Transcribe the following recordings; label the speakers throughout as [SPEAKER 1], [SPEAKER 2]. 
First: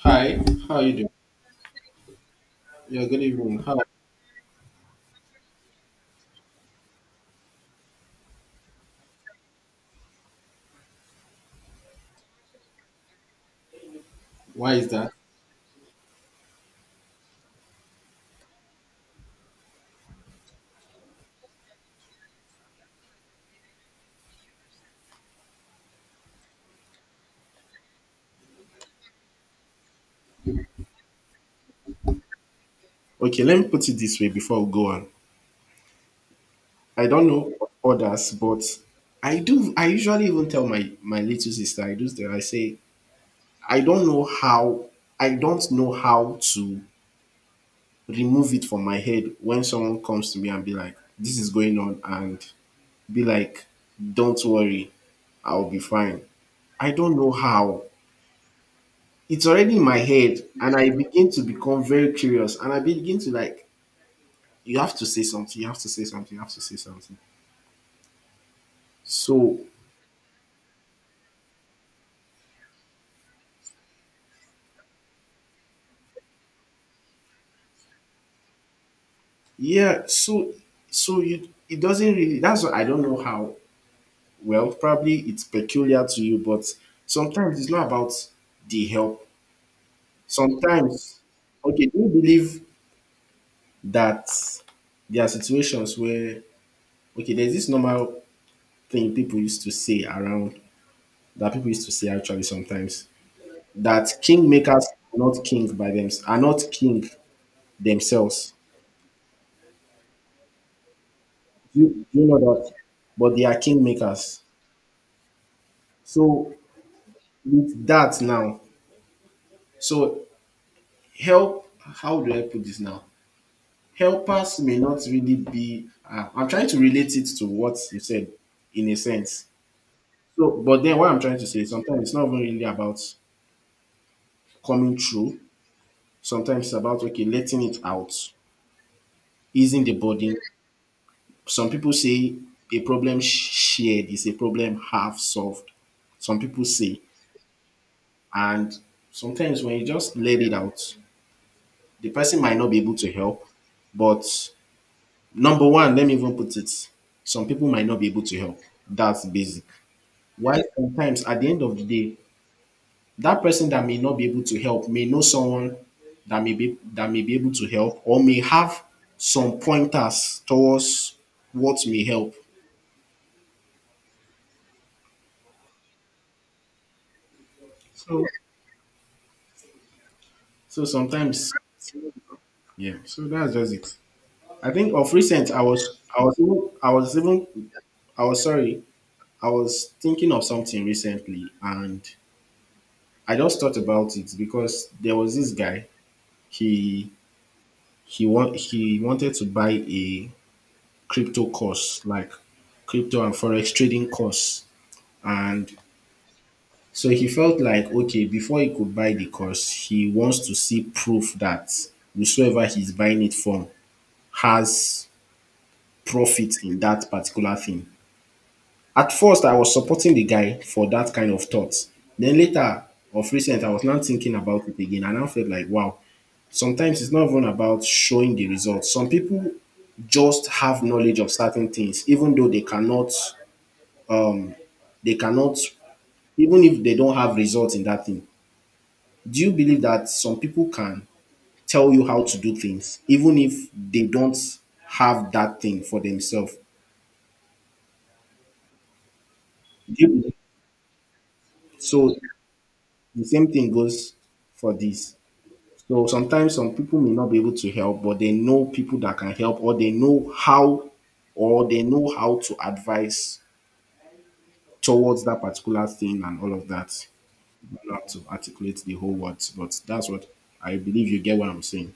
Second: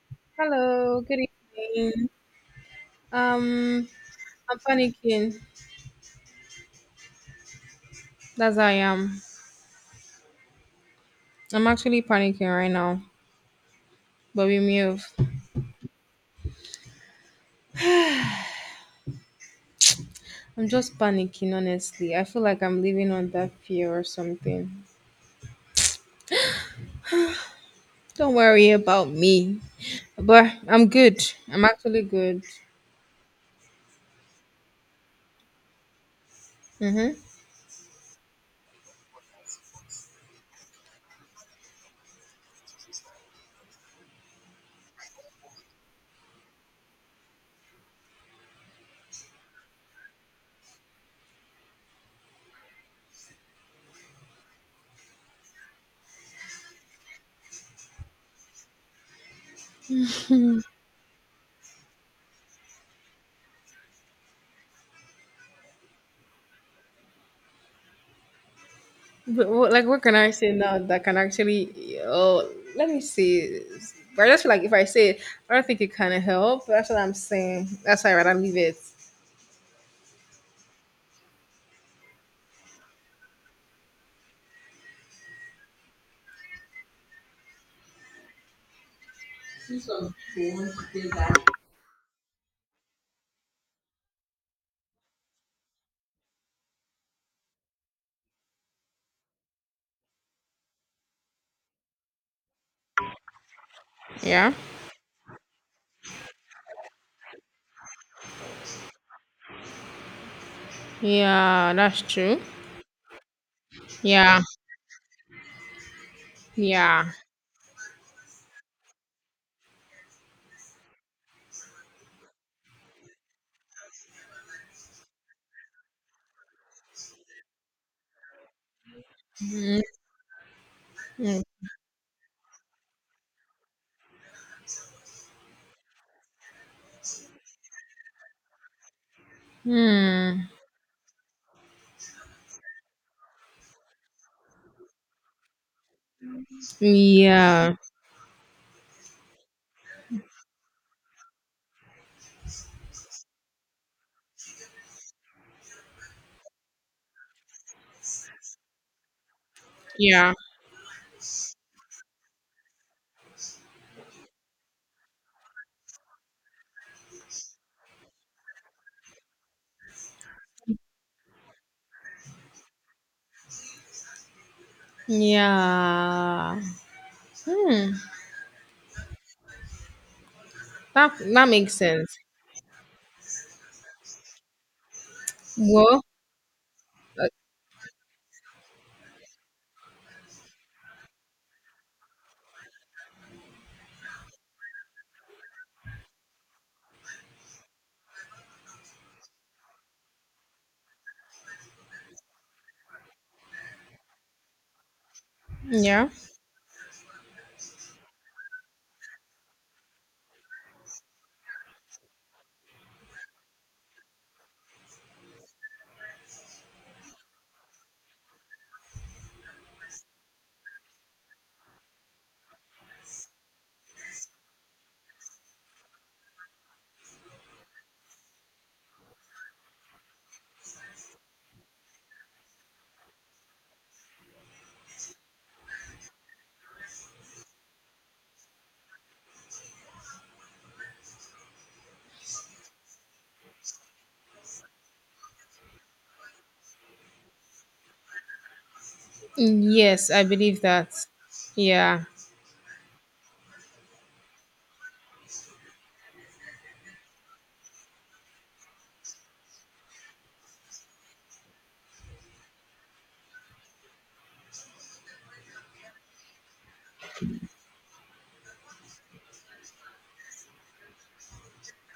[SPEAKER 1] Hi. How are you
[SPEAKER 2] Hello,
[SPEAKER 1] doing?
[SPEAKER 2] good evening.
[SPEAKER 1] Yeah, good evening. How,
[SPEAKER 2] Um, I'm panicking. That's how I am. I'm actually panicking right now, but we
[SPEAKER 1] why is
[SPEAKER 2] move.
[SPEAKER 1] that?
[SPEAKER 2] I'm just panicking, honestly. I feel like I'm living under fear or something. Don't worry about me, but I'm good. I'm actually good.
[SPEAKER 1] Okay, let me put it this way before we go on. I
[SPEAKER 2] Mm-hmm.
[SPEAKER 1] don't know others, but I do. I usually even tell my little sister. I do that. I say I don't know how. I don't know how to remove it from my head when someone comes to me and be like, "This is going on," and be like, "Don't worry, I'll be fine." I don't know how. It's already in my head, and I begin to become very curious, and I begin to like you have to say something, you have to say something, you have to say something,
[SPEAKER 2] But
[SPEAKER 1] so
[SPEAKER 2] what, like, what can I say now that can actually? Oh, let me see. But I just feel like if I say it, I don't think it can help. That's what I'm saying. That's why I rather leave it.
[SPEAKER 1] yeah, so you, it doesn't really, that's what I don't know how. Well, probably it's peculiar to you, but sometimes it's not about the help. Sometimes, okay, do you believe that there are situations where, okay, there's this normal thing people used to say around, that people used to say actually sometimes, that
[SPEAKER 2] Yeah.
[SPEAKER 1] kingmakers are not king themselves.
[SPEAKER 2] Yeah,
[SPEAKER 1] Do
[SPEAKER 2] that's
[SPEAKER 1] you, do you know
[SPEAKER 2] true.
[SPEAKER 1] that? But they are kingmakers.
[SPEAKER 2] Yeah,
[SPEAKER 1] So
[SPEAKER 2] yeah.
[SPEAKER 1] with that now, so help. How do I put this now? Helpers may not really be. I'm trying to relate it to what you said, in a sense.
[SPEAKER 2] Mm,
[SPEAKER 1] So, but then what I'm trying
[SPEAKER 2] mm,
[SPEAKER 1] to say is sometimes it's not even really about coming through. Sometimes it's about, okay, letting it out, easing the burden.
[SPEAKER 2] mm.
[SPEAKER 1] Some people say a problem shared is a problem half solved, some people say.
[SPEAKER 2] Yeah,
[SPEAKER 1] And sometimes when you just let it out, the person might not be able to help, but number one, let me even put it, some people might not be able to help. That's basic.
[SPEAKER 2] yeah,
[SPEAKER 1] Why sometimes at the end of the day, that person that may not be able to help may know someone that may be able to help or may have some pointers towards what may help.
[SPEAKER 2] yeah. Hmm.
[SPEAKER 1] So so
[SPEAKER 2] That
[SPEAKER 1] sometimes,
[SPEAKER 2] makes sense.
[SPEAKER 1] yeah, so that's just it. I think of recent
[SPEAKER 2] Well,
[SPEAKER 1] I was even I was
[SPEAKER 2] uh,
[SPEAKER 1] even I was sorry, I was thinking of something recently, and I just thought about it because there was this guy. He he wanted to buy a crypto course, like crypto and forex trading course, and
[SPEAKER 2] yeah.
[SPEAKER 1] so he felt like, okay, before he could buy the course, he wants to see proof that whosoever he's buying it from has profit in that particular thing. At first, I was supporting the guy for that kind of thoughts. Then later, of recent, I was now thinking about it again, and I felt like, wow, sometimes it's not even about showing the results. Some people just have knowledge of certain things, even though they cannot, even if they don't have results in that thing. Do you believe that some people can tell you how to do things, even if they don't have that thing for themselves? Do you
[SPEAKER 2] Yes, I
[SPEAKER 1] believe?
[SPEAKER 2] believe that. Yeah,
[SPEAKER 1] So the same thing goes for this. So sometimes some people may not be able to help, but they know people that can help, or they know how, or they know how to advise towards that particular thing and all of that. I don't know how to articulate the whole words, but that's what, I believe you get what I'm saying.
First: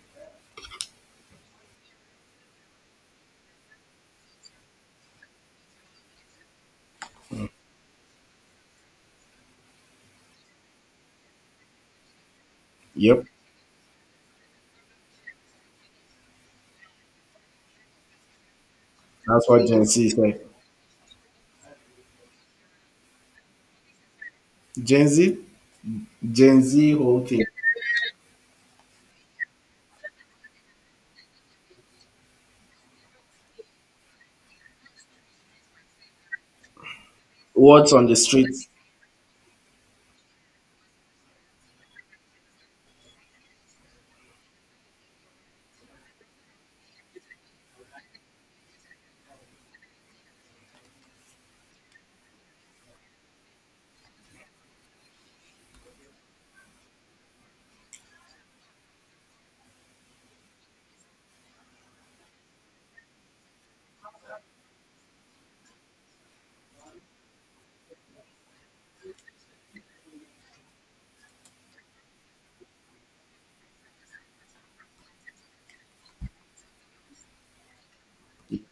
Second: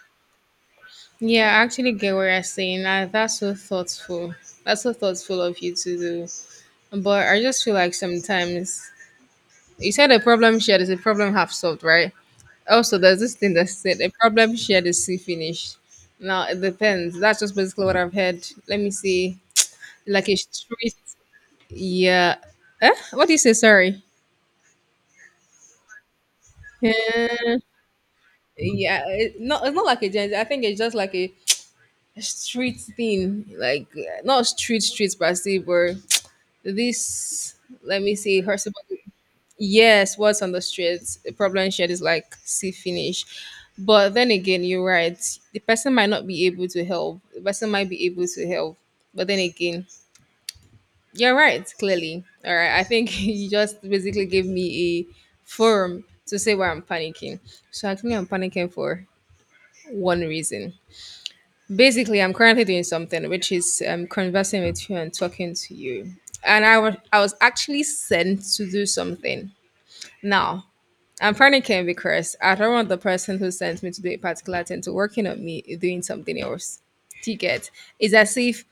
[SPEAKER 2] yeah. I actually get what you're saying. That's so thoughtful. That's so thoughtful of you to do. But I just feel like sometimes. You said a problem shared is a problem half solved, right? Also, there's
[SPEAKER 1] Yep,
[SPEAKER 2] this thing that said a problem shared is see finished. Now it depends. That's just basically what I've heard. Let me see.
[SPEAKER 1] that's what Gen Z is
[SPEAKER 2] Like a
[SPEAKER 1] like.
[SPEAKER 2] street, yeah. Eh? What do you say? Sorry.
[SPEAKER 1] Gen Z, Gen Z whole thing.
[SPEAKER 2] Yeah, yeah. It's not like a gen. I think it's just like a street thing. Like not street streets, but I see where this.
[SPEAKER 1] What's
[SPEAKER 2] Let
[SPEAKER 1] on
[SPEAKER 2] me
[SPEAKER 1] the
[SPEAKER 2] see.
[SPEAKER 1] street?
[SPEAKER 2] Her Yes, what's on the streets, the problem shared is like see finish. But then again, you're right. The person might not be able to help. The person might be able to help. But then again, you're right, clearly. All right. I think you just basically gave me a forum to say why I'm panicking. So actually I'm panicking for one reason. Basically, I'm currently doing something which is conversing with you and talking to you. And I was actually sent to do something. Now, I'm panicking because I don't want the person who sent me to do a particular thing to working on me doing something else. Do you get? It's as if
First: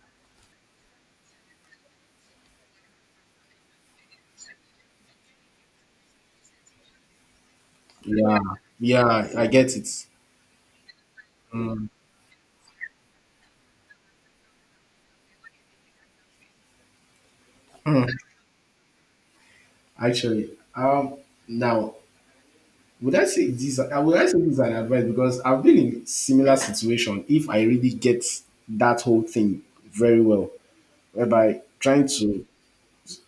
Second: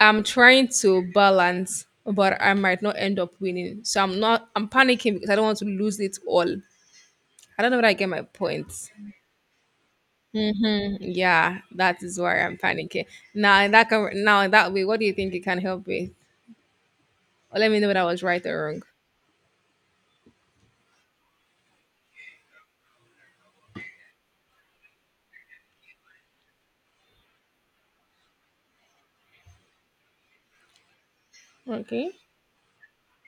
[SPEAKER 2] I'm trying to balance, but I might not end up winning. So I'm not. I'm panicking because I don't want to lose it all. I don't know whether I get my
[SPEAKER 1] Yeah,
[SPEAKER 2] point.
[SPEAKER 1] yeah, I get it.
[SPEAKER 2] Yeah, that is why I'm panicking. Now in that way, what do you think you can help with? Or let me know whether I was right or wrong.
[SPEAKER 1] Actually, now would I say this? I Would I say this is an advice because I've been in similar situation. If I really get that whole thing very well, whereby trying
[SPEAKER 2] Okay.
[SPEAKER 1] to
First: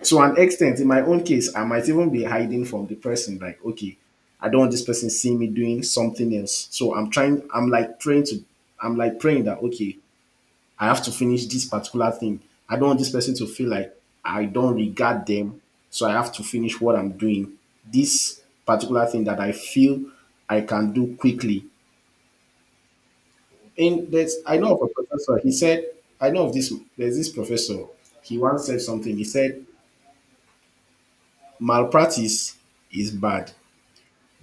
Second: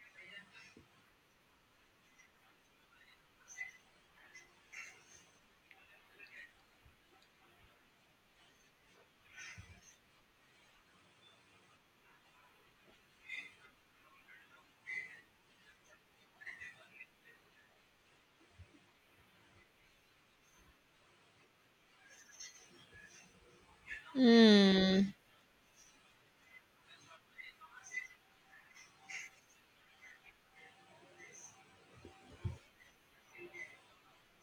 [SPEAKER 1] to an extent, in my own case, I might even be hiding from the person. Like, okay, I don't want this person seeing me doing something else. So I'm trying. I'm like praying to. I'm like praying that, okay, I have to finish this particular thing. I don't want this person to feel like I don't regard them. So I have to finish what I'm doing. This particular thing that I feel I can do quickly. And I know of a
[SPEAKER 2] Hmm.
[SPEAKER 1] professor. He said, I know of this. There's this professor. He once said something. He said malpractice is bad.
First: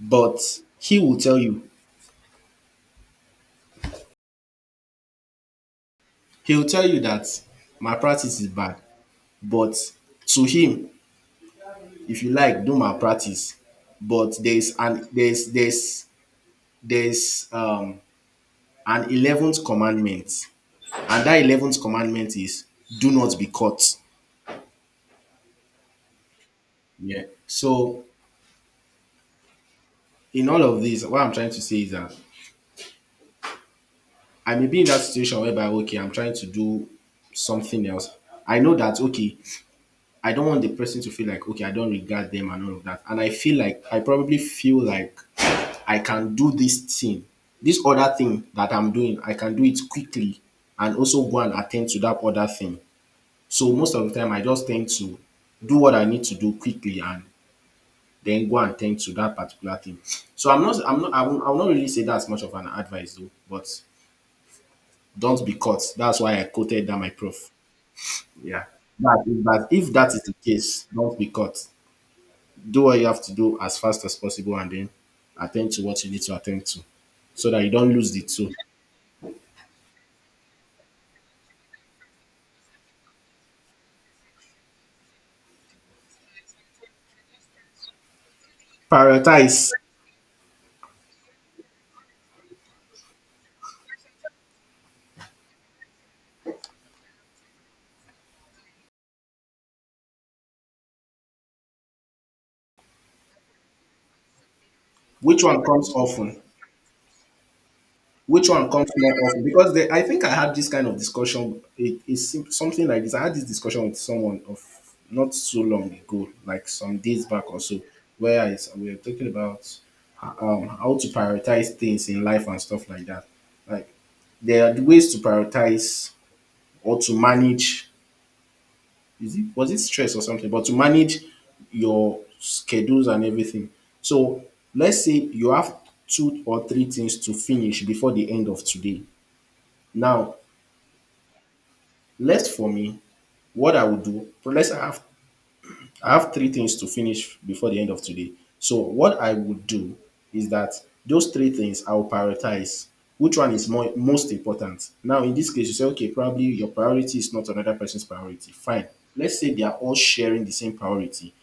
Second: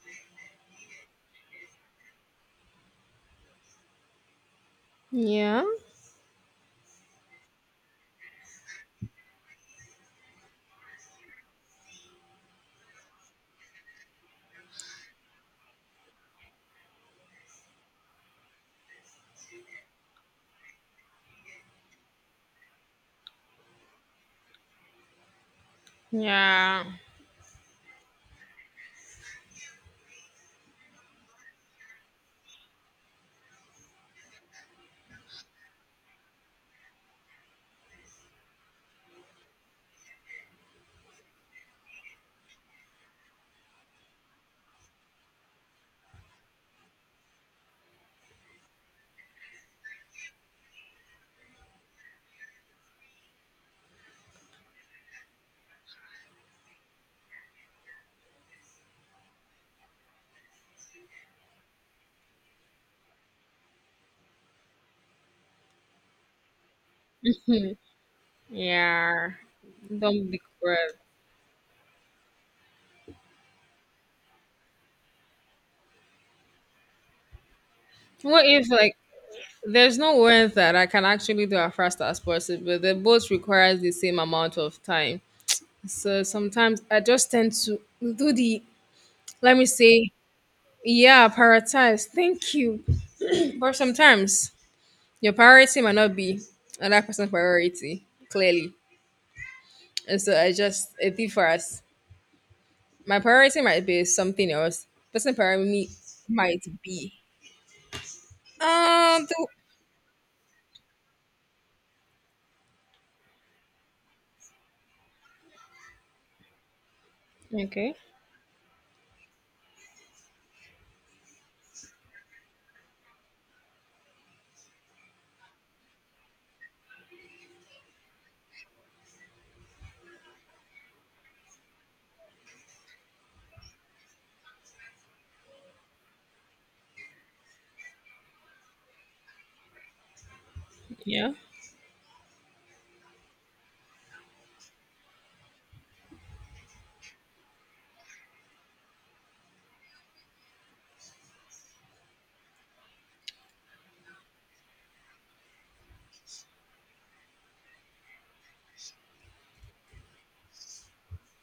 [SPEAKER 1] But he will tell you,
[SPEAKER 2] Yeah.
[SPEAKER 1] he'll tell you that malpractice is bad. But to him, if you like, do malpractice. But there's an 11th commandment, and that 11th commandment is do not be caught.
[SPEAKER 2] Yeah.
[SPEAKER 1] Yeah. So in all of this, what I'm trying to say is that I may be in that situation whereby, okay, I'm trying to do something else. I know that, okay, I don't want the person to feel like, okay, I don't regard them and all of that. And I probably feel like I can do this thing, this other thing that I'm doing, I can do it quickly and also go and attend to that other thing. So most of the time, I just tend to do what I need to do quickly and then go and tend to that particular thing. So I will not really say that's much of an advice though, but don't be caught. That's why I quoted that my prof. Yeah. That,
[SPEAKER 2] Yeah.
[SPEAKER 1] that if that is
[SPEAKER 2] Don't
[SPEAKER 1] the
[SPEAKER 2] be
[SPEAKER 1] case,
[SPEAKER 2] cruel.
[SPEAKER 1] don't be caught. Do what you have to do as fast as possible and then attend to what you need to attend to, so that you don't lose the
[SPEAKER 2] What
[SPEAKER 1] two.
[SPEAKER 2] if like there's no one that I can actually do as fast as possible, but they both requires the same amount of time. So sometimes I just tend to do the, let me
[SPEAKER 1] Prioritize
[SPEAKER 2] say, yeah, prioritize. Thank you. But sometimes your priority might not be another person's priority, clearly. And so I just it differs. My priority might be something else. Person
[SPEAKER 1] which one comes
[SPEAKER 2] priority
[SPEAKER 1] often,
[SPEAKER 2] might be.
[SPEAKER 1] which one comes more
[SPEAKER 2] Um
[SPEAKER 1] often.
[SPEAKER 2] the,
[SPEAKER 1] Because I think I had this kind of discussion. It is something like this. I had this discussion with someone of not so long ago, like some days back or so,
[SPEAKER 2] okay.
[SPEAKER 1] where we were talking about, how to prioritize things in life and stuff like that. Like, there are ways to prioritize or to manage, is it was it stress or something, but to manage your schedules and everything. So let's say you have two or three things to finish before the end of today. Now,
[SPEAKER 2] Yeah.
[SPEAKER 1] left for me, what I would do, so let's say I have three things to finish before the end of today. So what I would do is that those three things, I'll prioritize which one is more most important. Now in this case, you say, okay, probably your priority is not another person's priority, fine. Let's say they are all sharing the same priority.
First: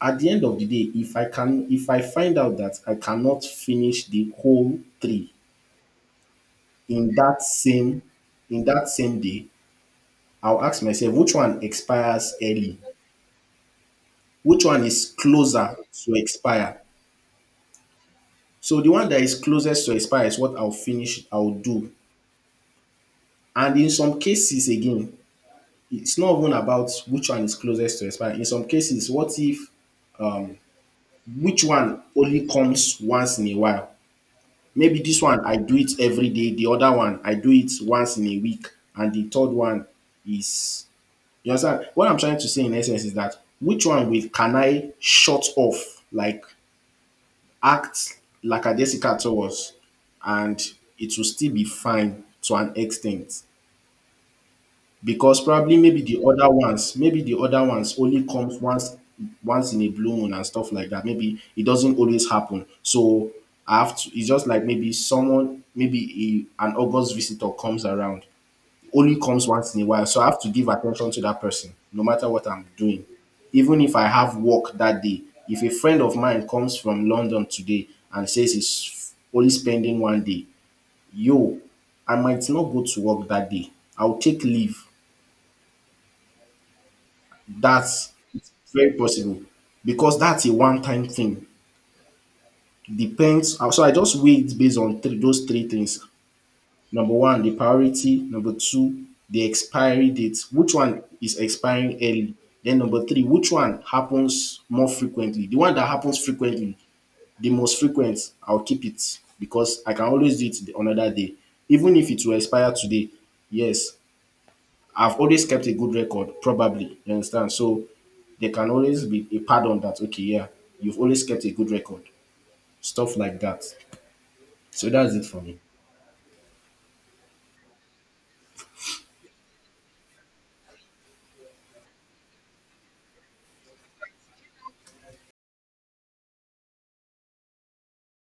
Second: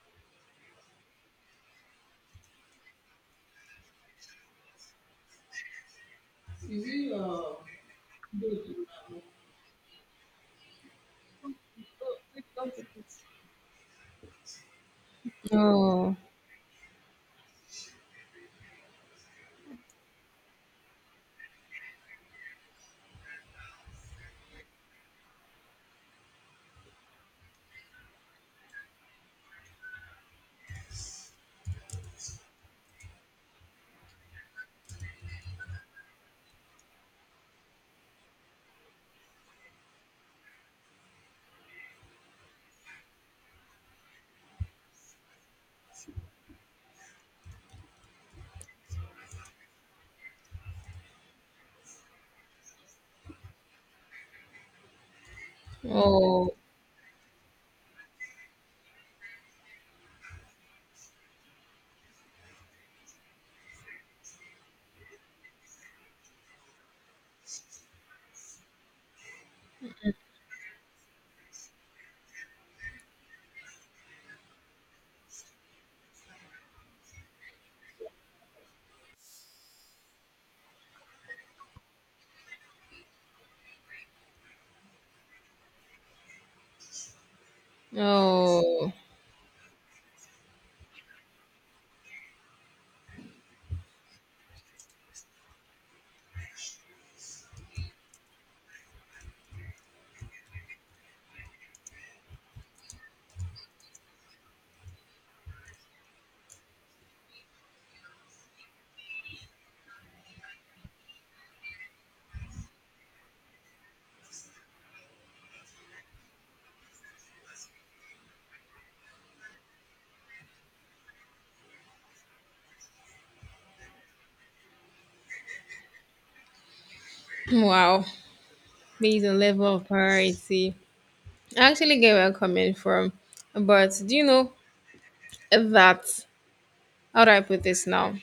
[SPEAKER 1] At the end of the day, if I find out that I cannot finish the whole three in that same in that same day, I'll ask myself which one expires early, which one is closer to
[SPEAKER 2] Oh.
[SPEAKER 1] expire. So the one that is closest to expire is what I'll do. And in some cases again, it's not even about which one is closest to expire. In some cases, what if, which one only comes once in a while. Maybe this one I do it every day, the other one I do it once in a week, and the third one is, you understand? What I'm trying to say in essence is that which one will can I shut off, like act like a lackadaisical towards, and it will still be fine to an extent. Because probably maybe the other
[SPEAKER 2] Oh,
[SPEAKER 1] ones, maybe the other ones only comes once in a blue moon and stuff like that. Maybe it doesn't always happen. So I have to it's just like maybe someone, maybe an August visitor comes around, only comes once in a while. So I have to give attention to that person no matter what I'm doing. Even if I have work that day, if a friend of mine comes from London today and says he's only spending one day, yo, I might not go to work that day. I'll take leave. That's very
[SPEAKER 2] oh,
[SPEAKER 1] possible because that's a one-time thing. Depends. So I just weigh it based on those three things. Number one, the priority. Number two, the expiry date. Which one is expiring early? Then number three, which one happens more frequently? The one that happens frequently, the most frequent, I'll keep it because I can always do it the another day. Even if it will expire today, yes, I've always kept a good record, probably. You understand? So there can always be a pardon that, okay, yeah, you've always kept a good record. Stuff like that. So that's it for me.
[SPEAKER 2] wow. There's a level of priority. I actually get where I'm coming from. But do you know that, how do I put this now?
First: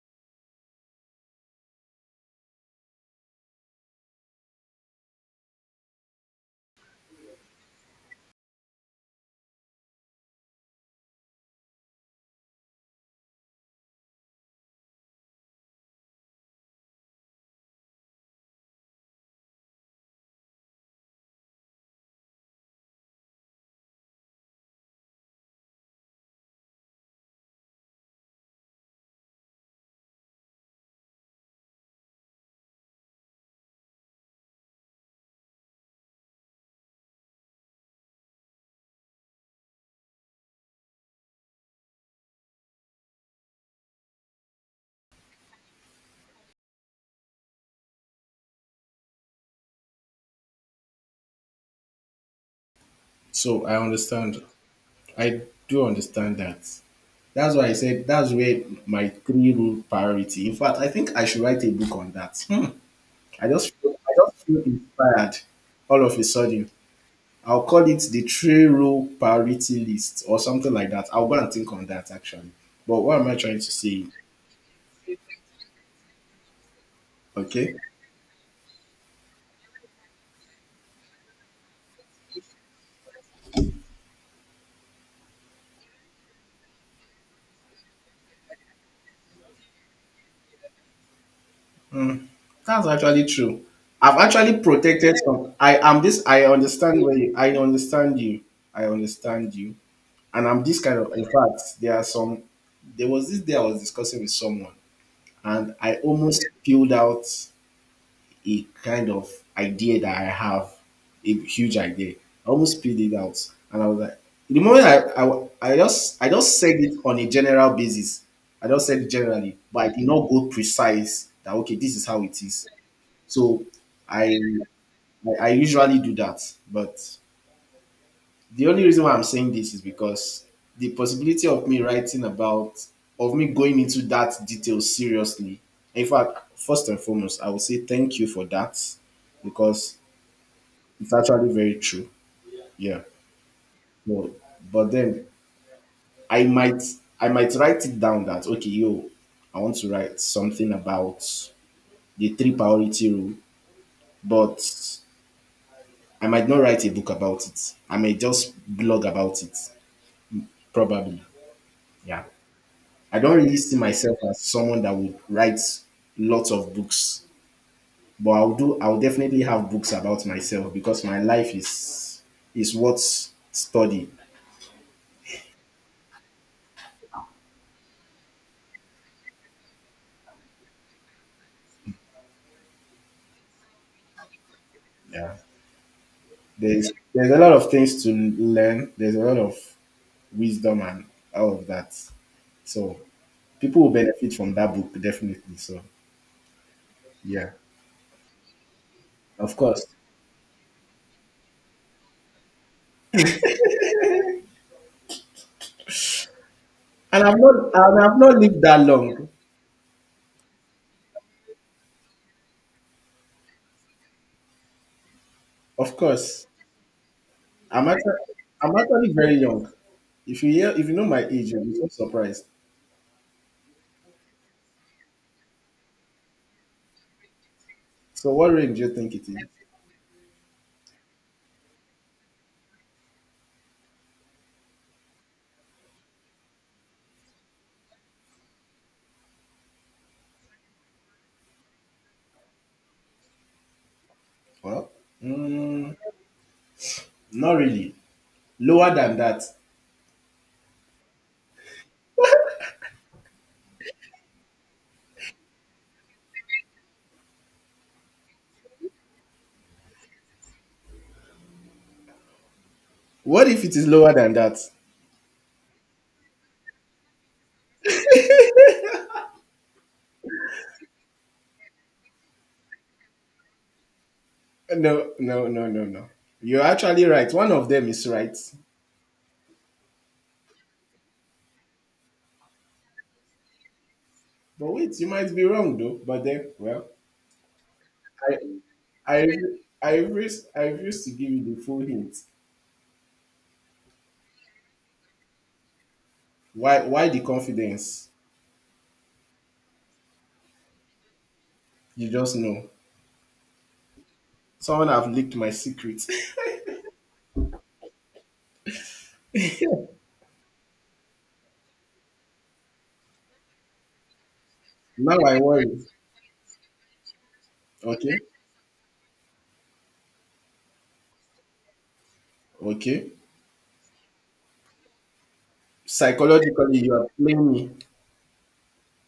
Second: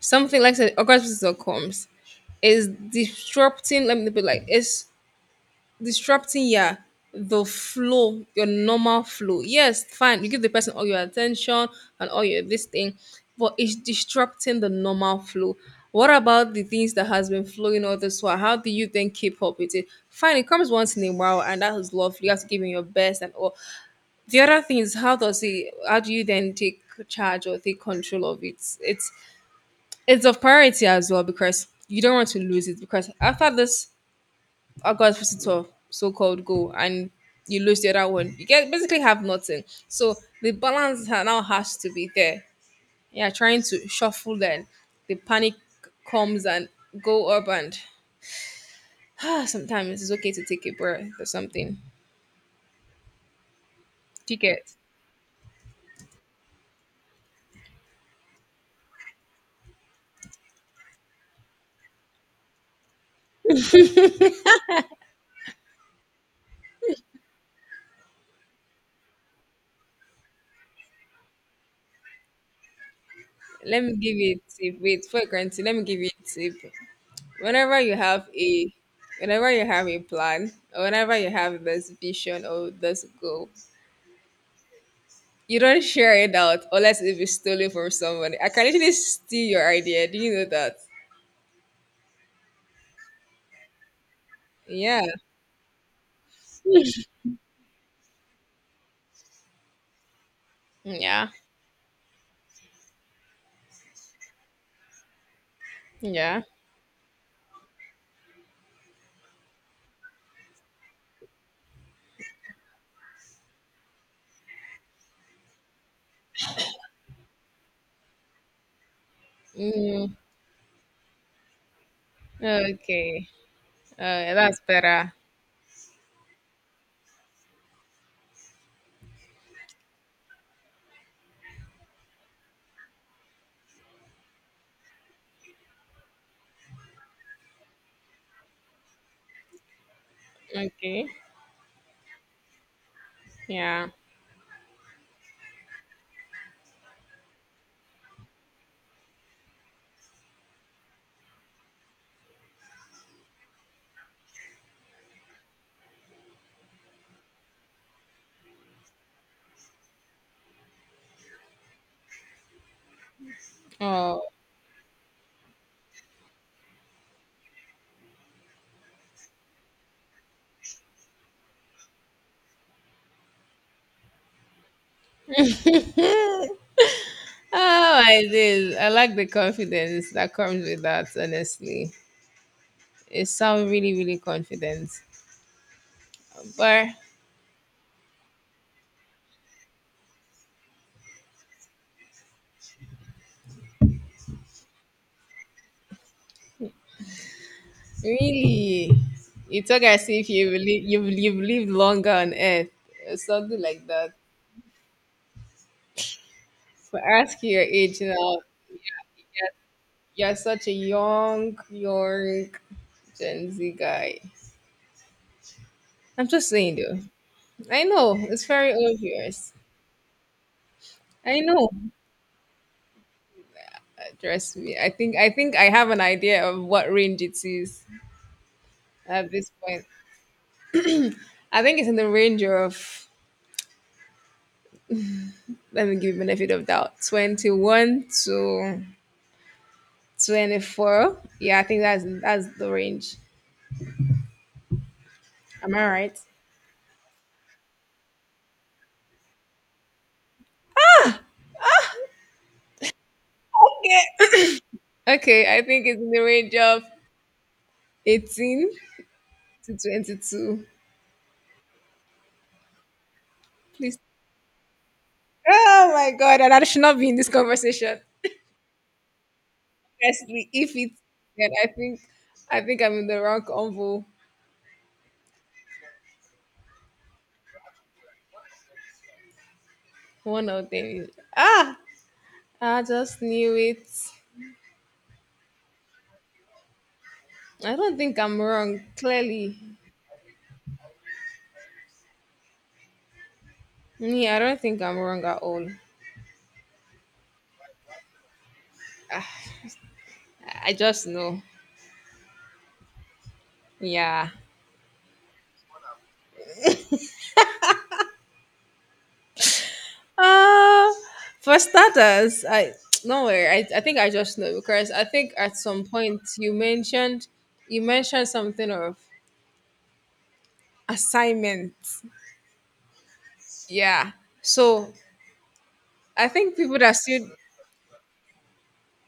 [SPEAKER 2] Something like say, August comes is disrupting. Let me put it like, it's disrupting your the flow, your normal flow. Yes, fine, you give the person all your attention and all your this thing. But it's disrupting the normal flow. What about the things that has been flowing all this while? How do you then keep up with it? Fine, it comes once in a while and that is lovely. You have to give him your best and all. The other thing is how does he how do you then take charge or take control of it? It's of priority as well, because you don't want to lose it, because after this August of so-called goal, and you lose the other one. You get basically have nothing. So the balance now has to be there. Yeah, trying to shuffle then the panic comes and go up and sometimes it's okay to take a breath or something.
[SPEAKER 1] So I
[SPEAKER 2] Do you
[SPEAKER 1] understand.
[SPEAKER 2] get?
[SPEAKER 1] I do understand that. That's why I said, that's where my three rule priority. In fact, I think I should write a book on that. Hmm. I just feel inspired all of a sudden. I'll call it the three rule priority list or something like that. I'll go and think on that actually. But what am I trying to
[SPEAKER 2] Let me
[SPEAKER 1] say?
[SPEAKER 2] give you a tip. Wait for granted. Let me give you a tip.
[SPEAKER 1] Okay,
[SPEAKER 2] Whenever you have a whenever you have a plan or whenever you have this vision or this goal, you don't share it out unless if it's stolen from somebody. I can literally steal your idea. Do you know that?
[SPEAKER 1] that's actually true. I've actually
[SPEAKER 2] Yeah.
[SPEAKER 1] protected some. I am this. I understand where you. I understand you. I understand you. And I'm this kind of. In
[SPEAKER 2] Yeah.
[SPEAKER 1] fact, there are some. There was this day I was discussing with someone, and I
[SPEAKER 2] Yeah.
[SPEAKER 1] almost spilled out a kind of idea that I have, a huge idea. I almost spilled it out, and I was like, the moment I just, I just said it on a general basis. I just said it generally, but I did
[SPEAKER 2] Mm.
[SPEAKER 1] not go precise that okay, this is how it is.
[SPEAKER 2] Okay.
[SPEAKER 1] So I
[SPEAKER 2] That's better.
[SPEAKER 1] I usually do that. But the only reason why I'm saying this is because the possibility of me writing about of me going into that detail seriously. In fact, first and foremost, I will say thank you for that because
[SPEAKER 2] Okay.
[SPEAKER 1] it's actually very true. Yeah.
[SPEAKER 2] Yeah.
[SPEAKER 1] No, but then I might I might write it down that okay, yo, I want to write something about the three priority rule, but I might not write a book about it. I may just blog about it, probably. Yeah. I don't really see myself
[SPEAKER 2] Oh.
[SPEAKER 1] as someone that would write lots of books, but I'll do. I'll definitely have books about myself because my life is what study.
[SPEAKER 2] Oh, I did. I like the confidence that comes with that, honestly. It sounds really, really confident.
[SPEAKER 1] Yeah.
[SPEAKER 2] But
[SPEAKER 1] There's a lot of things to learn. There's a lot of wisdom and all of that. So people will benefit from that book definitely. So yeah,
[SPEAKER 2] really,
[SPEAKER 1] of
[SPEAKER 2] you talk
[SPEAKER 1] course.
[SPEAKER 2] as if you believe, you've lived longer on earth, or something like that. So
[SPEAKER 1] And I've
[SPEAKER 2] ask
[SPEAKER 1] not
[SPEAKER 2] your age
[SPEAKER 1] and I've not
[SPEAKER 2] now.
[SPEAKER 1] lived that long.
[SPEAKER 2] Yeah, you're such a young, young Gen Z guy.
[SPEAKER 1] Of
[SPEAKER 2] I'm
[SPEAKER 1] course,
[SPEAKER 2] just saying though. I
[SPEAKER 1] I'm actually,
[SPEAKER 2] know it's very
[SPEAKER 1] I'm actually very
[SPEAKER 2] obvious.
[SPEAKER 1] young. If you hear, if you know my
[SPEAKER 2] I
[SPEAKER 1] age, you'll
[SPEAKER 2] know.
[SPEAKER 1] be so surprised.
[SPEAKER 2] Trust me. I think I have an idea of what range it is
[SPEAKER 1] So, what range do you think it
[SPEAKER 2] at
[SPEAKER 1] is?
[SPEAKER 2] this point. I think it's in the range of, let me give you benefit of doubt, 21 to 24. Yeah, I think that's the range.
[SPEAKER 1] Well,
[SPEAKER 2] Am I
[SPEAKER 1] mm,
[SPEAKER 2] right?
[SPEAKER 1] not really. Lower than that.
[SPEAKER 2] Okay. Okay, I think it's in the range of 18 to 22.
[SPEAKER 1] What if it is
[SPEAKER 2] Please.
[SPEAKER 1] lower than that?
[SPEAKER 2] Oh my god, and I should not be in this conversation. Honestly, if it, then I think I'm in the wrong convo.
[SPEAKER 1] No, no, no, no, no. You're actually right. One of them is right.
[SPEAKER 2] One of them is. Ah, I just knew it.
[SPEAKER 1] But wait, you might be wrong though. But then, well,
[SPEAKER 2] I don't think
[SPEAKER 1] I,
[SPEAKER 2] I'm wrong,
[SPEAKER 1] I,
[SPEAKER 2] clearly.
[SPEAKER 1] I refuse to give you the full hint.
[SPEAKER 2] Me, I don't think I'm wrong at all.
[SPEAKER 1] Why the confidence?
[SPEAKER 2] I just know.
[SPEAKER 1] You just know.
[SPEAKER 2] Yeah.
[SPEAKER 1] Someone have leaked my secret.
[SPEAKER 2] Uh for starters, I don't worry, I think I just know because I
[SPEAKER 1] Now
[SPEAKER 2] think
[SPEAKER 1] I
[SPEAKER 2] at
[SPEAKER 1] worry.
[SPEAKER 2] some point you mentioned you
[SPEAKER 1] Okay.
[SPEAKER 2] mentioned something of assignment.
[SPEAKER 1] Okay.
[SPEAKER 2] Yeah. So I think
[SPEAKER 1] Psychologically,
[SPEAKER 2] people that
[SPEAKER 1] you are
[SPEAKER 2] still,
[SPEAKER 1] playing me.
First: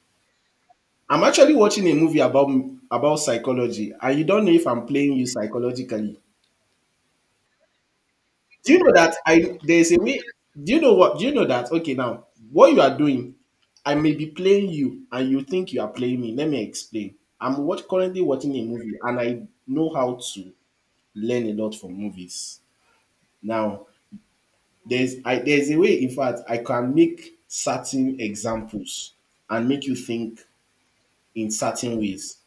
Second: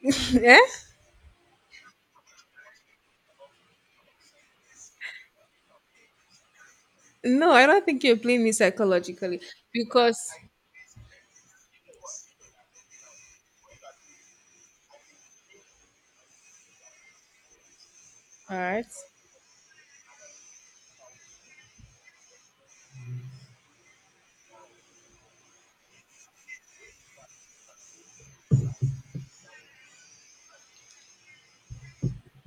[SPEAKER 2] yeah,
[SPEAKER 1] I'm actually watching a movie about psychology, and you don't know if I'm playing you psychologically.
[SPEAKER 2] no, I don't think you're playing me
[SPEAKER 1] Do you know that
[SPEAKER 2] psychologically
[SPEAKER 1] I there's a
[SPEAKER 2] because,
[SPEAKER 1] way? Do you know what? Do you know that? Okay, now what you are doing, I may be playing you, and you think you are playing me. Let me explain. I'm what currently watching
[SPEAKER 2] all
[SPEAKER 1] a
[SPEAKER 2] right,
[SPEAKER 1] movie, and I know how to learn a lot from movies. Now, there's a way, in fact, I can make certain examples and make you think in certain ways.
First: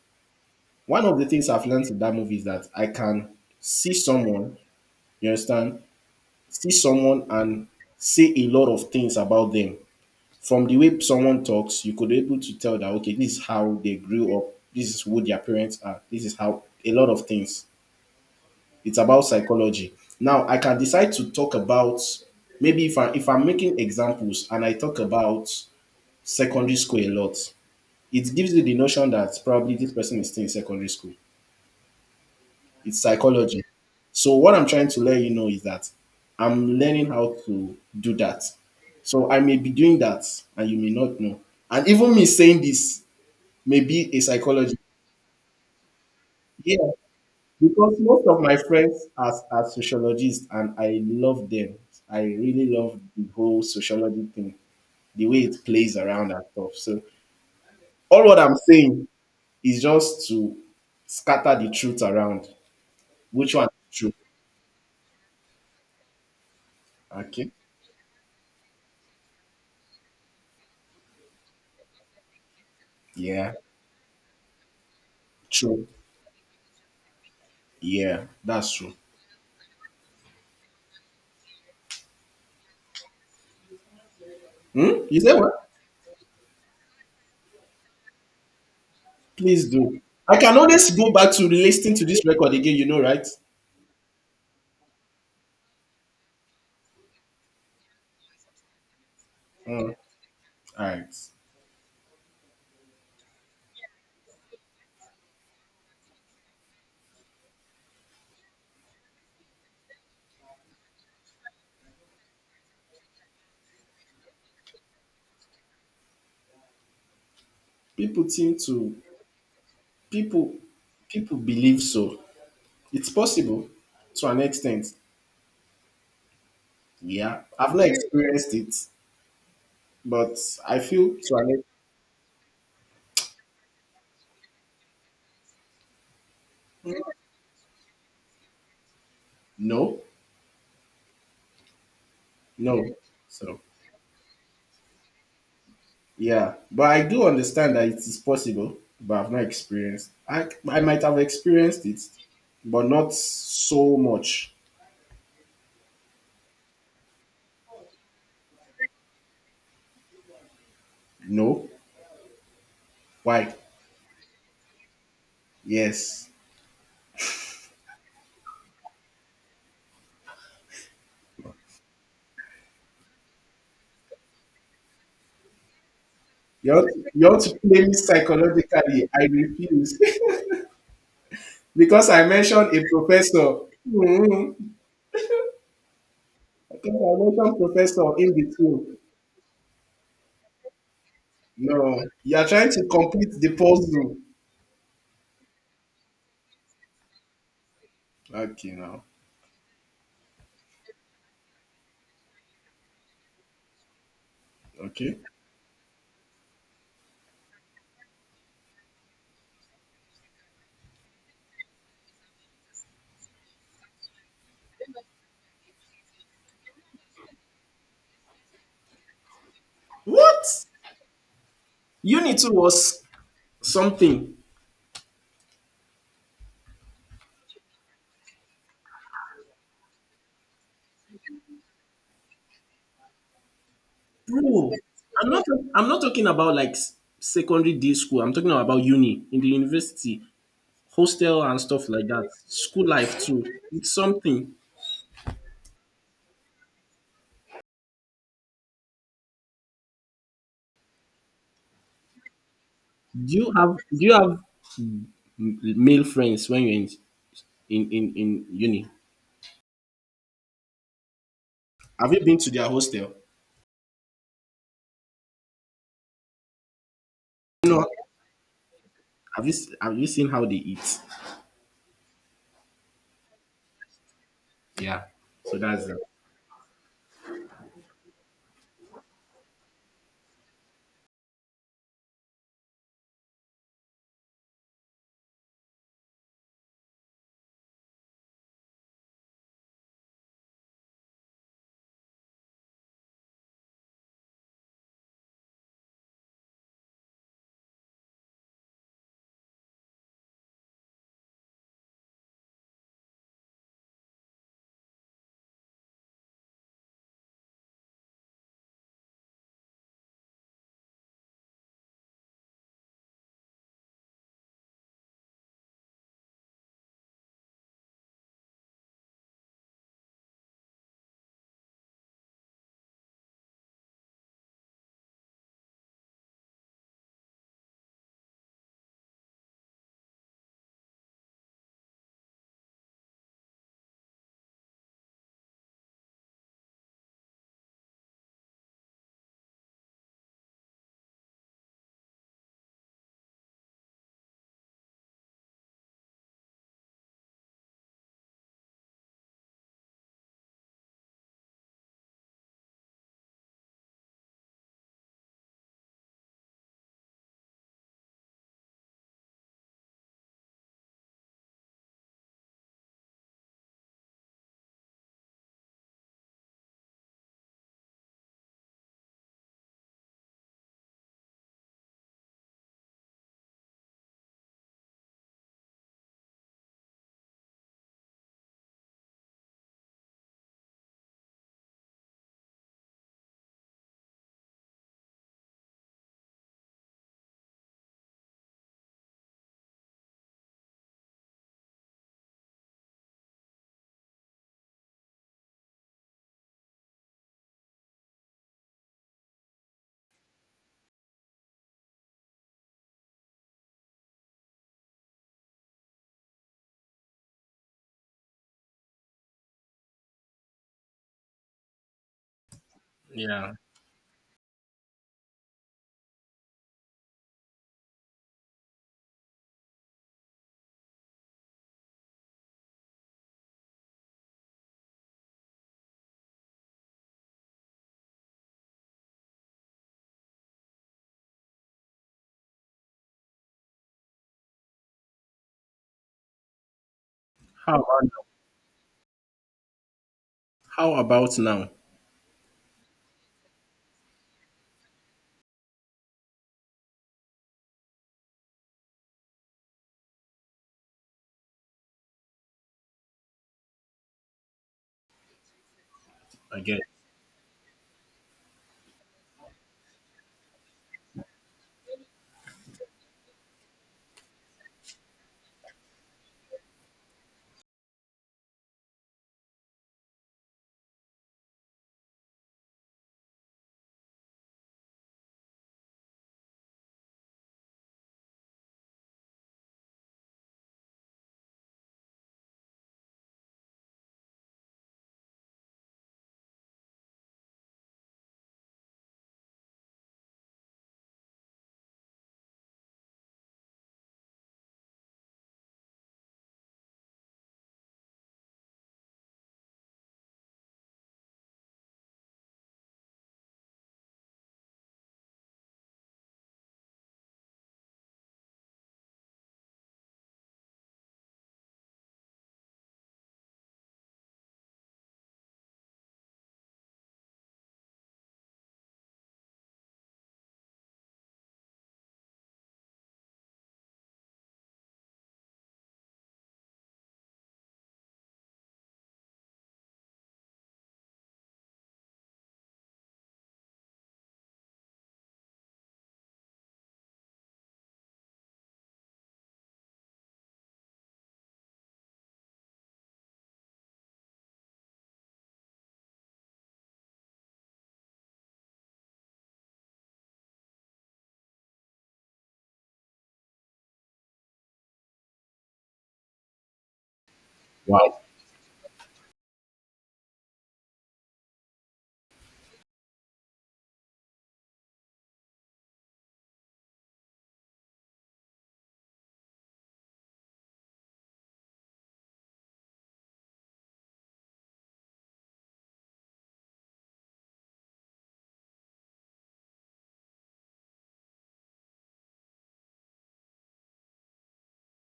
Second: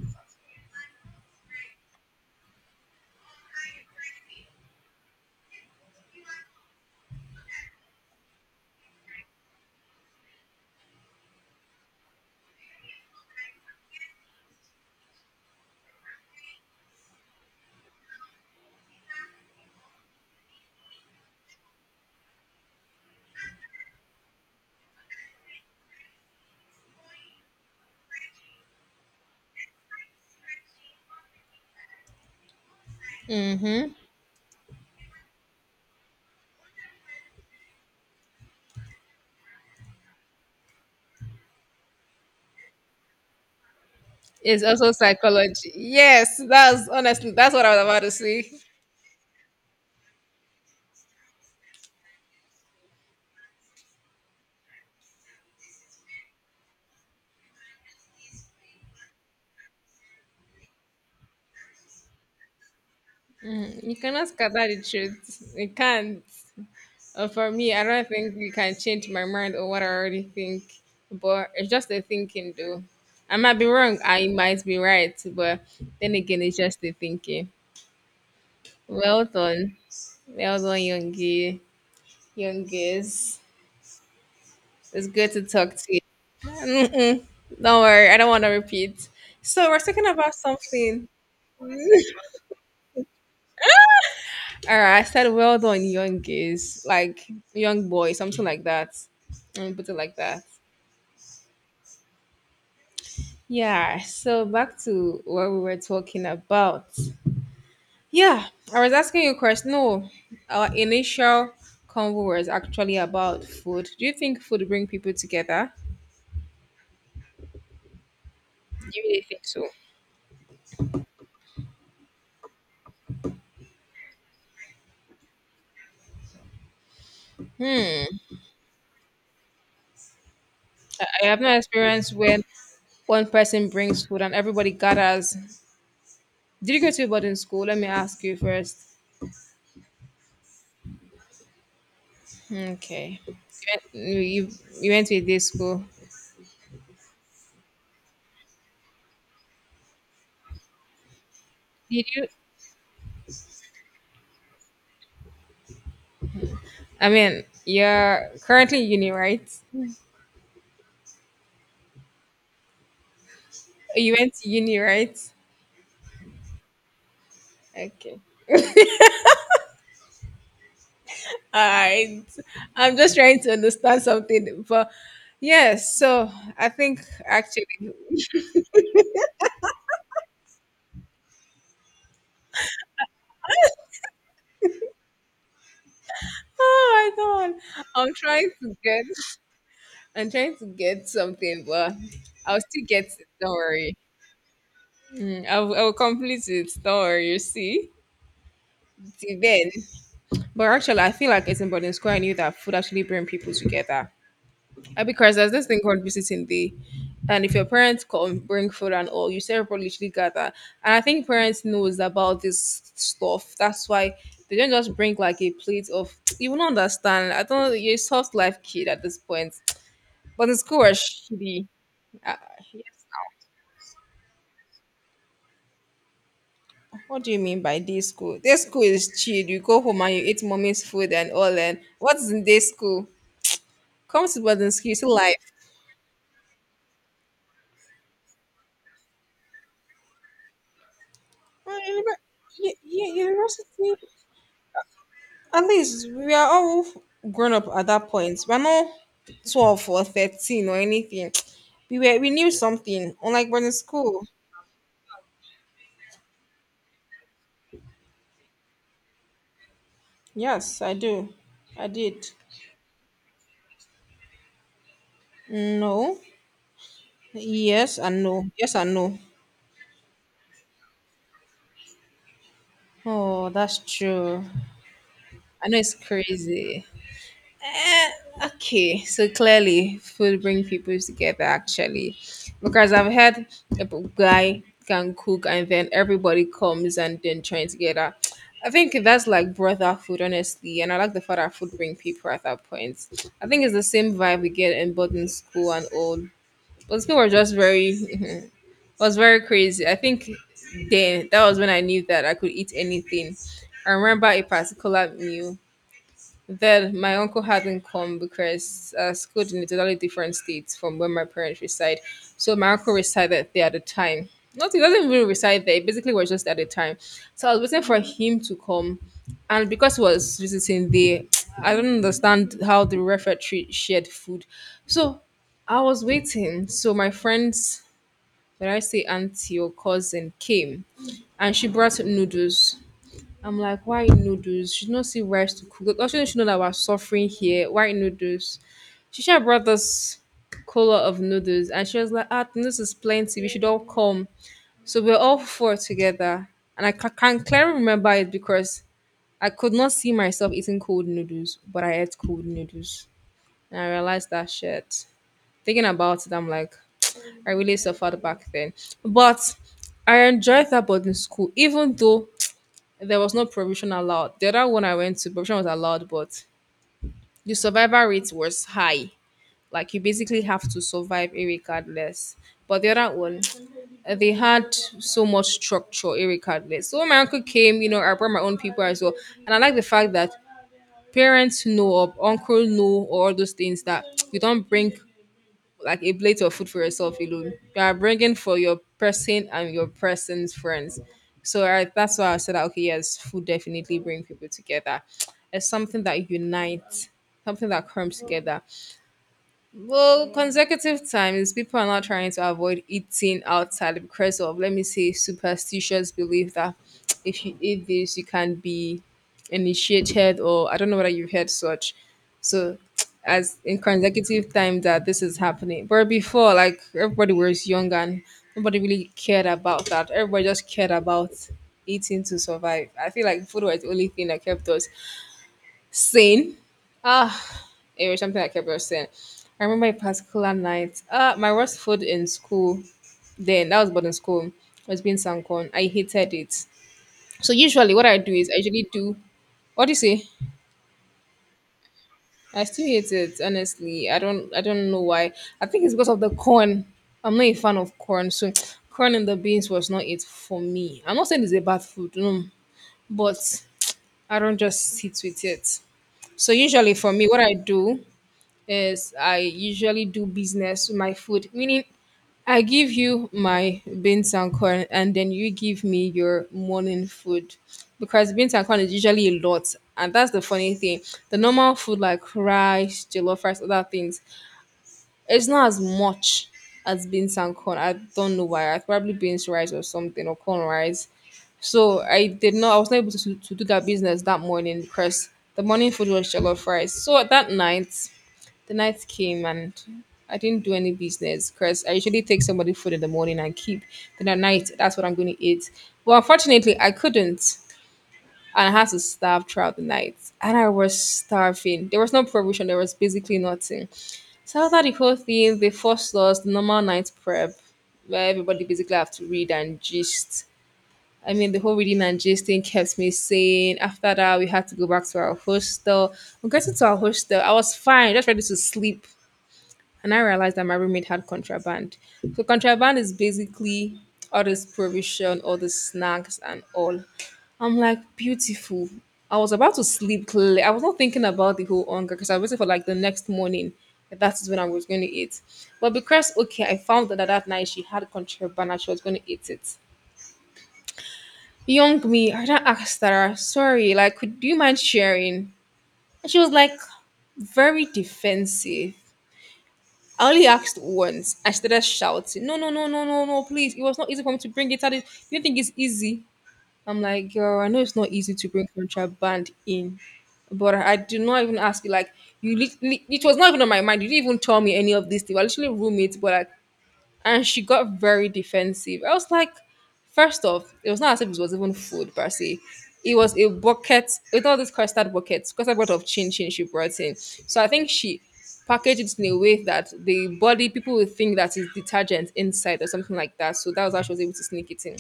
[SPEAKER 1] One of the things I've learned in that movie is that I can see someone, you understand, see someone and say a lot of things about them. From the way someone talks, you could be able to tell that okay, this is how they grew up, this is who their parents are, this is how a lot of things. It's about psychology. Now I can decide to talk about maybe if I'm making examples and I talk about secondary school a lot, it gives you the notion that probably this person is still in secondary school. It's psychology. So what I'm trying to let you know is that I'm learning how to do that. So I may be doing that and you may not know. And even me saying this may be a
[SPEAKER 2] it's
[SPEAKER 1] psychology.
[SPEAKER 2] also psychology. Yes,
[SPEAKER 1] Yeah.
[SPEAKER 2] that's honestly that's what I was
[SPEAKER 1] Because
[SPEAKER 2] about to
[SPEAKER 1] most of
[SPEAKER 2] say.
[SPEAKER 1] my friends are sociologists and I love them. I really love the whole sociology thing, the way it plays around and stuff. So all what I'm saying is just to scatter the truth around. Which one
[SPEAKER 2] You
[SPEAKER 1] is true?
[SPEAKER 2] cannot scatter the truth. You can't. For
[SPEAKER 1] Okay.
[SPEAKER 2] me, I don't think you can change my mind or what I already think. But it's just a thinking, though. I
[SPEAKER 1] Yeah.
[SPEAKER 2] might be wrong. I might be right. But
[SPEAKER 1] True.
[SPEAKER 2] then again, it's just a thinking.
[SPEAKER 1] Yeah, that's true.
[SPEAKER 2] Well done. Well done, youngie. Youngest.
[SPEAKER 1] Hmm?
[SPEAKER 2] It's
[SPEAKER 1] You
[SPEAKER 2] good
[SPEAKER 1] say
[SPEAKER 2] to
[SPEAKER 1] what?
[SPEAKER 2] talk to you. Mm-mm. Don't worry, I don't want to repeat.
[SPEAKER 1] Please
[SPEAKER 2] So we're
[SPEAKER 1] do.
[SPEAKER 2] talking
[SPEAKER 1] I
[SPEAKER 2] about
[SPEAKER 1] can always
[SPEAKER 2] something.
[SPEAKER 1] go back to listening to this record again, you know, right?
[SPEAKER 2] All right, I said well done, young gays, like young boy, something like that. Let me
[SPEAKER 1] Hmm.
[SPEAKER 2] put it like that.
[SPEAKER 1] All right.
[SPEAKER 2] Yeah. So back to what we were talking about. Yeah, I was asking you a question. No, our initial convo was actually about food. Do you think food bring people together?
[SPEAKER 1] People seem
[SPEAKER 2] Do
[SPEAKER 1] to
[SPEAKER 2] you really think so?
[SPEAKER 1] people people believe so. It's possible to an extent. Yeah. I've not
[SPEAKER 2] Hmm.
[SPEAKER 1] experienced it, but I
[SPEAKER 2] I
[SPEAKER 1] feel
[SPEAKER 2] I
[SPEAKER 1] to
[SPEAKER 2] have
[SPEAKER 1] an
[SPEAKER 2] no
[SPEAKER 1] extent,
[SPEAKER 2] experience when one person brings food and everybody gathers. Did you go to a boarding school? Let me ask you first.
[SPEAKER 1] no, no.
[SPEAKER 2] Okay.
[SPEAKER 1] So,
[SPEAKER 2] You, you you went to a day school.
[SPEAKER 1] yeah. But I do understand that it is possible, but I've not experienced. I might have experienced it,
[SPEAKER 2] Did you?
[SPEAKER 1] but not so much.
[SPEAKER 2] I mean, you're currently in uni, right?
[SPEAKER 1] No. Why?
[SPEAKER 2] You went to uni, right?
[SPEAKER 1] Yes.
[SPEAKER 2] Okay. All right. I'm just trying to understand something, but yes. So I
[SPEAKER 1] You ought,
[SPEAKER 2] think
[SPEAKER 1] you ought to
[SPEAKER 2] actually,
[SPEAKER 1] play me psychologically. I refuse. Because I mentioned a professor. Hmm. Because
[SPEAKER 2] oh
[SPEAKER 1] I
[SPEAKER 2] my god,
[SPEAKER 1] mentioned professor
[SPEAKER 2] I'm
[SPEAKER 1] in
[SPEAKER 2] trying to
[SPEAKER 1] between.
[SPEAKER 2] get, I'm trying to get something, but
[SPEAKER 1] No, you are
[SPEAKER 2] I'll
[SPEAKER 1] trying
[SPEAKER 2] still
[SPEAKER 1] to
[SPEAKER 2] get
[SPEAKER 1] complete
[SPEAKER 2] it.
[SPEAKER 1] the
[SPEAKER 2] Don't worry.
[SPEAKER 1] puzzle.
[SPEAKER 2] Mm, I will complete it. Don't worry. You see,
[SPEAKER 1] Okay, now.
[SPEAKER 2] till then. But actually, I feel like it's in Boarding School. I knew that food actually bring people together.
[SPEAKER 1] Okay.
[SPEAKER 2] Because there's this thing called visiting day, and if your parents come bring food and all, you see everybody literally gather. And I think parents knows about this stuff. That's why they don't just bring like a plate of. You will not understand. I don't know, you're a soft life kid at this point. But the
[SPEAKER 1] What?
[SPEAKER 2] school was shitty. Uh,
[SPEAKER 1] Unit 2 was something.
[SPEAKER 2] what do you mean by day school? Day school is chill. You go home and you eat mommy's food and all. And what's in day school? Come to
[SPEAKER 1] Bro,
[SPEAKER 2] boarding school. You see
[SPEAKER 1] I'm not
[SPEAKER 2] life.
[SPEAKER 1] I'm not talking about like secondary day school. I'm talking about uni in the university, hostel and
[SPEAKER 2] Well,
[SPEAKER 1] stuff like that. School
[SPEAKER 2] yeah,
[SPEAKER 1] life too. It's
[SPEAKER 2] university.
[SPEAKER 1] something.
[SPEAKER 2] At least we are all grown up at that point. We're not 12 or 13 or anything. We knew something. Unlike when in
[SPEAKER 1] Do you
[SPEAKER 2] school.
[SPEAKER 1] have male friends when you're in in uni?
[SPEAKER 2] Yes, I do. I
[SPEAKER 1] Have you
[SPEAKER 2] did.
[SPEAKER 1] been to their hostel?
[SPEAKER 2] No.
[SPEAKER 1] No.
[SPEAKER 2] Yes and no. Yes and no.
[SPEAKER 1] Have you seen how they eat?
[SPEAKER 2] Oh, that's true.
[SPEAKER 1] Yeah. So
[SPEAKER 2] I know
[SPEAKER 1] that's
[SPEAKER 2] it's
[SPEAKER 1] it.
[SPEAKER 2] crazy. Eh, okay, so clearly food bring people together, actually, because I've had a guy can cook and then everybody comes and then join together. I think that's like brother food, honestly. And I like the fact that food bring people at that point. I think it's the same vibe we get in boarding school and all. But people were just very was very crazy. I think then that was when I knew that I could eat anything. I remember a particular meal. Then my uncle hadn't come because schooled in a totally different state from where my parents reside. So my uncle resided there at the time. Not he doesn't really reside there. He basically was just at the time. So I was waiting for him to come, and because he was visiting there, I don't understand how the refectory shared food. So I was waiting. So my friends, when I say auntie or cousin, came, and she brought noodles. I'm like, why noodles? She's not see rice to cook. Like, also, she know that we're suffering here. Why noodles? She should have brought us color of noodles, and she was like, ah, the noodles is plenty. We should all come. So we're all four together, and can clearly remember it because I could not see myself eating cold noodles, but I ate cold noodles, and I realized that shit. Thinking about it, I'm like, I really suffered back then, but I enjoyed that boarding school, even though there was no provision allowed. The other one I went to, provision was allowed, but the survival rate was high. Like you basically have to survive irregardless. But the other one, they had so much structure irregardless. So when my uncle came, you know, I brought my own people as well. And I like the fact that parents know or uncle know or all those things that you don't bring like a plate of food for yourself alone. You are bringing for your person and your person's friends. So I, that's why I said that okay, yes, food definitely bring people together. It's something that unites, something that comes together. Well, consecutive times, people are not trying to avoid eating outside because of, let me say, superstitious belief that if you eat this, you can be initiated, or I don't know whether you've heard such. So,
[SPEAKER 1] Yeah.
[SPEAKER 2] as in consecutive time that this is happening. But before, like, everybody was young and nobody really cared about that. Everybody just cared about eating to survive. I feel like food was the only thing that kept us sane. Ah, it was something I kept on saying. I remember a particular night. My worst food in school then, that was boarding school, was being corn. I hated it. So
[SPEAKER 1] How
[SPEAKER 2] usually
[SPEAKER 1] about
[SPEAKER 2] what I do is I usually do what do you say?
[SPEAKER 1] How about now?
[SPEAKER 2] I still hate it, honestly. I don't know why. I think it's because of the corn. I'm not a fan of corn, so corn and the beans was not it for me. I'm not saying it's a bad food, no, but I don't just sit with it. So
[SPEAKER 1] Again.
[SPEAKER 2] usually for me, what I do is I usually do business with my food, meaning I give you my beans and corn, and then you give me your morning food. Because beans and corn is usually a lot. And that's the funny thing. The normal food like rice, jollof rice, other things, it's not as much as beans and corn. I don't know why. I probably beans rice or something or corn rice. So I was not able to do that business that morning because the morning food was jollof rice. So at that night the night came and I didn't do any business because I usually take somebody food in the morning and keep. Then at night, that's what I'm going to eat. Well, unfortunately, I couldn't. And I had to starve throughout the night. And I was starving. There was no provision, there was basically nothing. So after the whole thing, they forced us the normal night prep, where everybody basically have to read and gist. I mean, the whole reading and gisting kept me sane. After that, we had to go back to our hostel. We got into our hostel. I was fine, just ready to sleep and I realized that my roommate had contraband. So contraband is basically all this provision, all the snacks and all. I'm like, beautiful. I was about to sleep clearly. I was not thinking about the whole hunger because I waited for like the next morning. That is when I was going to eat. But because, okay, I found that that night she had contraband and she was going to eat it. Young me, I don't asked her, sorry, like, could, do you mind sharing? And she was like, very defensive. I only asked once. I started shouting, no, no, no, no, no, no, please. It was not easy for me to bring it out. You don't think it's easy? I'm like, girl, I know it's not
[SPEAKER 1] Wow.
[SPEAKER 2] easy to bring contraband in. But I do not even ask you, like, you it was not even on my mind. You didn't even tell me any of this things. I literally room it, but like, and she got very defensive. I was like, first off, it was not as if it was even food per se. It was a bucket with all these custard buckets, custard bucket of chin chin she brought in. So I think she packaged it in a way that the body people would think that is detergent inside or something like that. So that was how she was able to sneak it in.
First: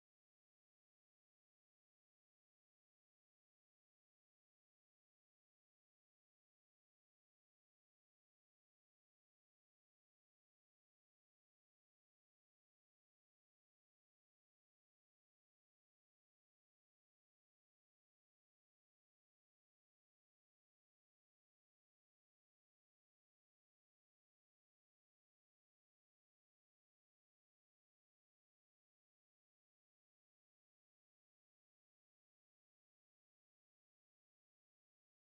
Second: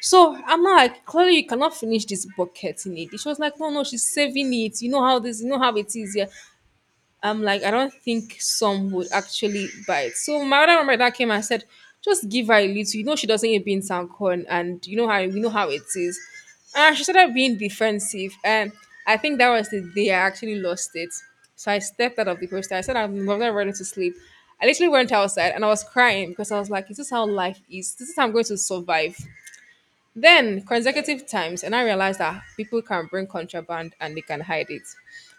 [SPEAKER 2] So I'm not like, clearly you cannot finish this bucket in it. She was like, no, no, she's saving it. You know how it is. Yeah. I'm like, I don't think some would actually buy it. So my other mom that came and said, just give her a little. You know she doesn't eat beans and corn, and how we know how it is. And she started being defensive, and I think that was the day I actually lost it. So I stepped out of the poster. I said, I'm not ready to sleep. I literally went outside and I was crying because I was like, is this how life is? This is how I'm going to survive. Then consecutive times, and I realized that people can bring contraband and they can hide it.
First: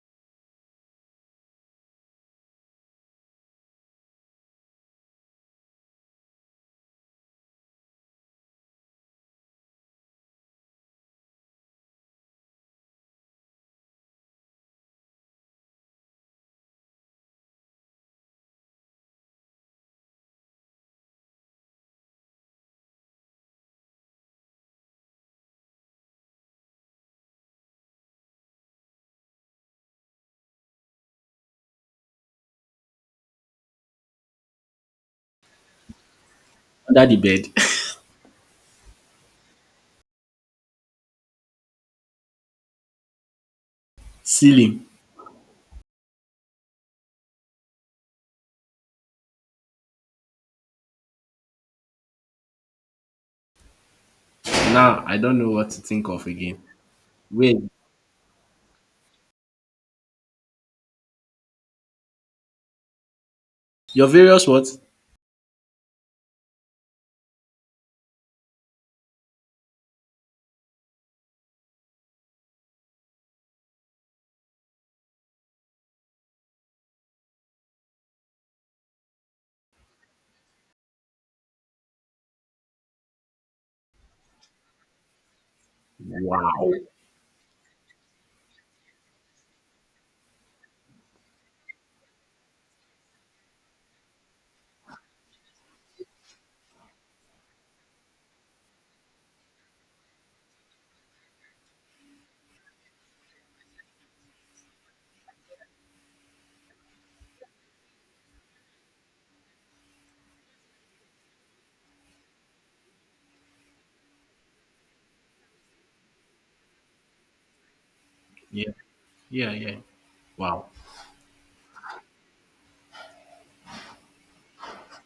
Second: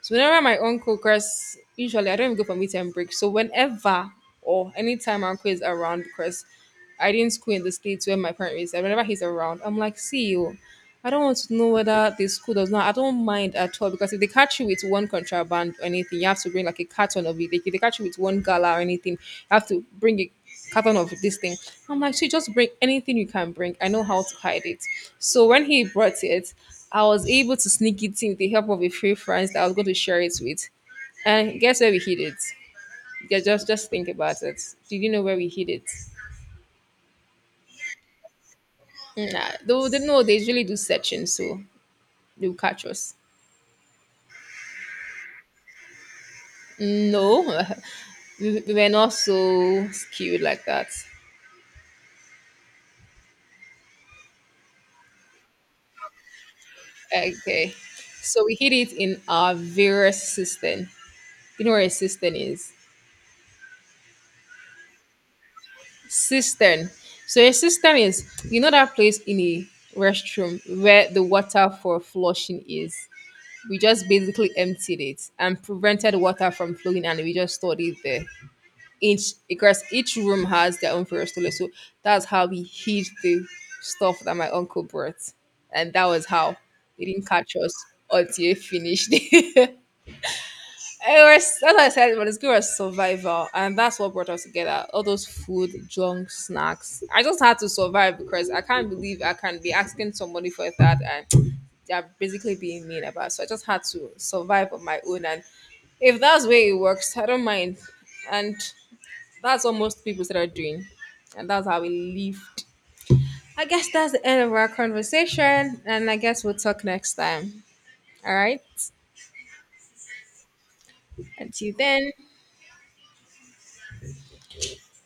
[SPEAKER 2] So whenever my uncle because usually I don't even go for meet and break. So whenever or anytime my uncle is around, because I didn't school in the states where my parents is, and whenever he's around, I'm like, see you. I don't want to know whether the school does not. I don't mind at all because if they catch you with one contraband or anything, you have to bring like a carton of it. If they catch you with one gala or anything, you have to bring a carton of this thing. I'm like, she just bring anything you can bring. I know how to hide it. So when he brought it, I was able to sneak it in with the help of a few friends that I was going to share it with. And guess where we hid it? Yeah, just think about it. Did you know where we hid it?
[SPEAKER 1] Under the bed.
[SPEAKER 2] Nah, though they know they usually do searching, so they'll catch us.
[SPEAKER 1] Ceiling.
[SPEAKER 2] No, we were not so skewed like that.
[SPEAKER 1] Now I don't know what to think of again. Wait.
[SPEAKER 2] Okay. So we hid it in our various system. You know where a system is?
[SPEAKER 1] Your various what?
[SPEAKER 2] Cistern. So a cistern is, you know that place in a restroom where the water for flushing is. We just basically emptied it and prevented water from flowing and we just stored it there. Each Because each room has their own various toilet. So that's how we hid the stuff that my uncle brought. And that was how
[SPEAKER 1] Wow.
[SPEAKER 2] they didn't catch us until he finished. It was that's what I said, but it's good as survival. And that's what brought us together. All those food, junk, snacks. I just had to survive because I can't believe I can be asking somebody for that and they're basically being mean about it. So I just had to survive on my own and if that's where it works, I don't mind. And that's what most people started doing. And that's how we lived. I guess that's the end of our conversation. And I guess we'll talk next time. All right.
[SPEAKER 1] Yeah. Yeah. Yeah. Wow.
[SPEAKER 2] Until then.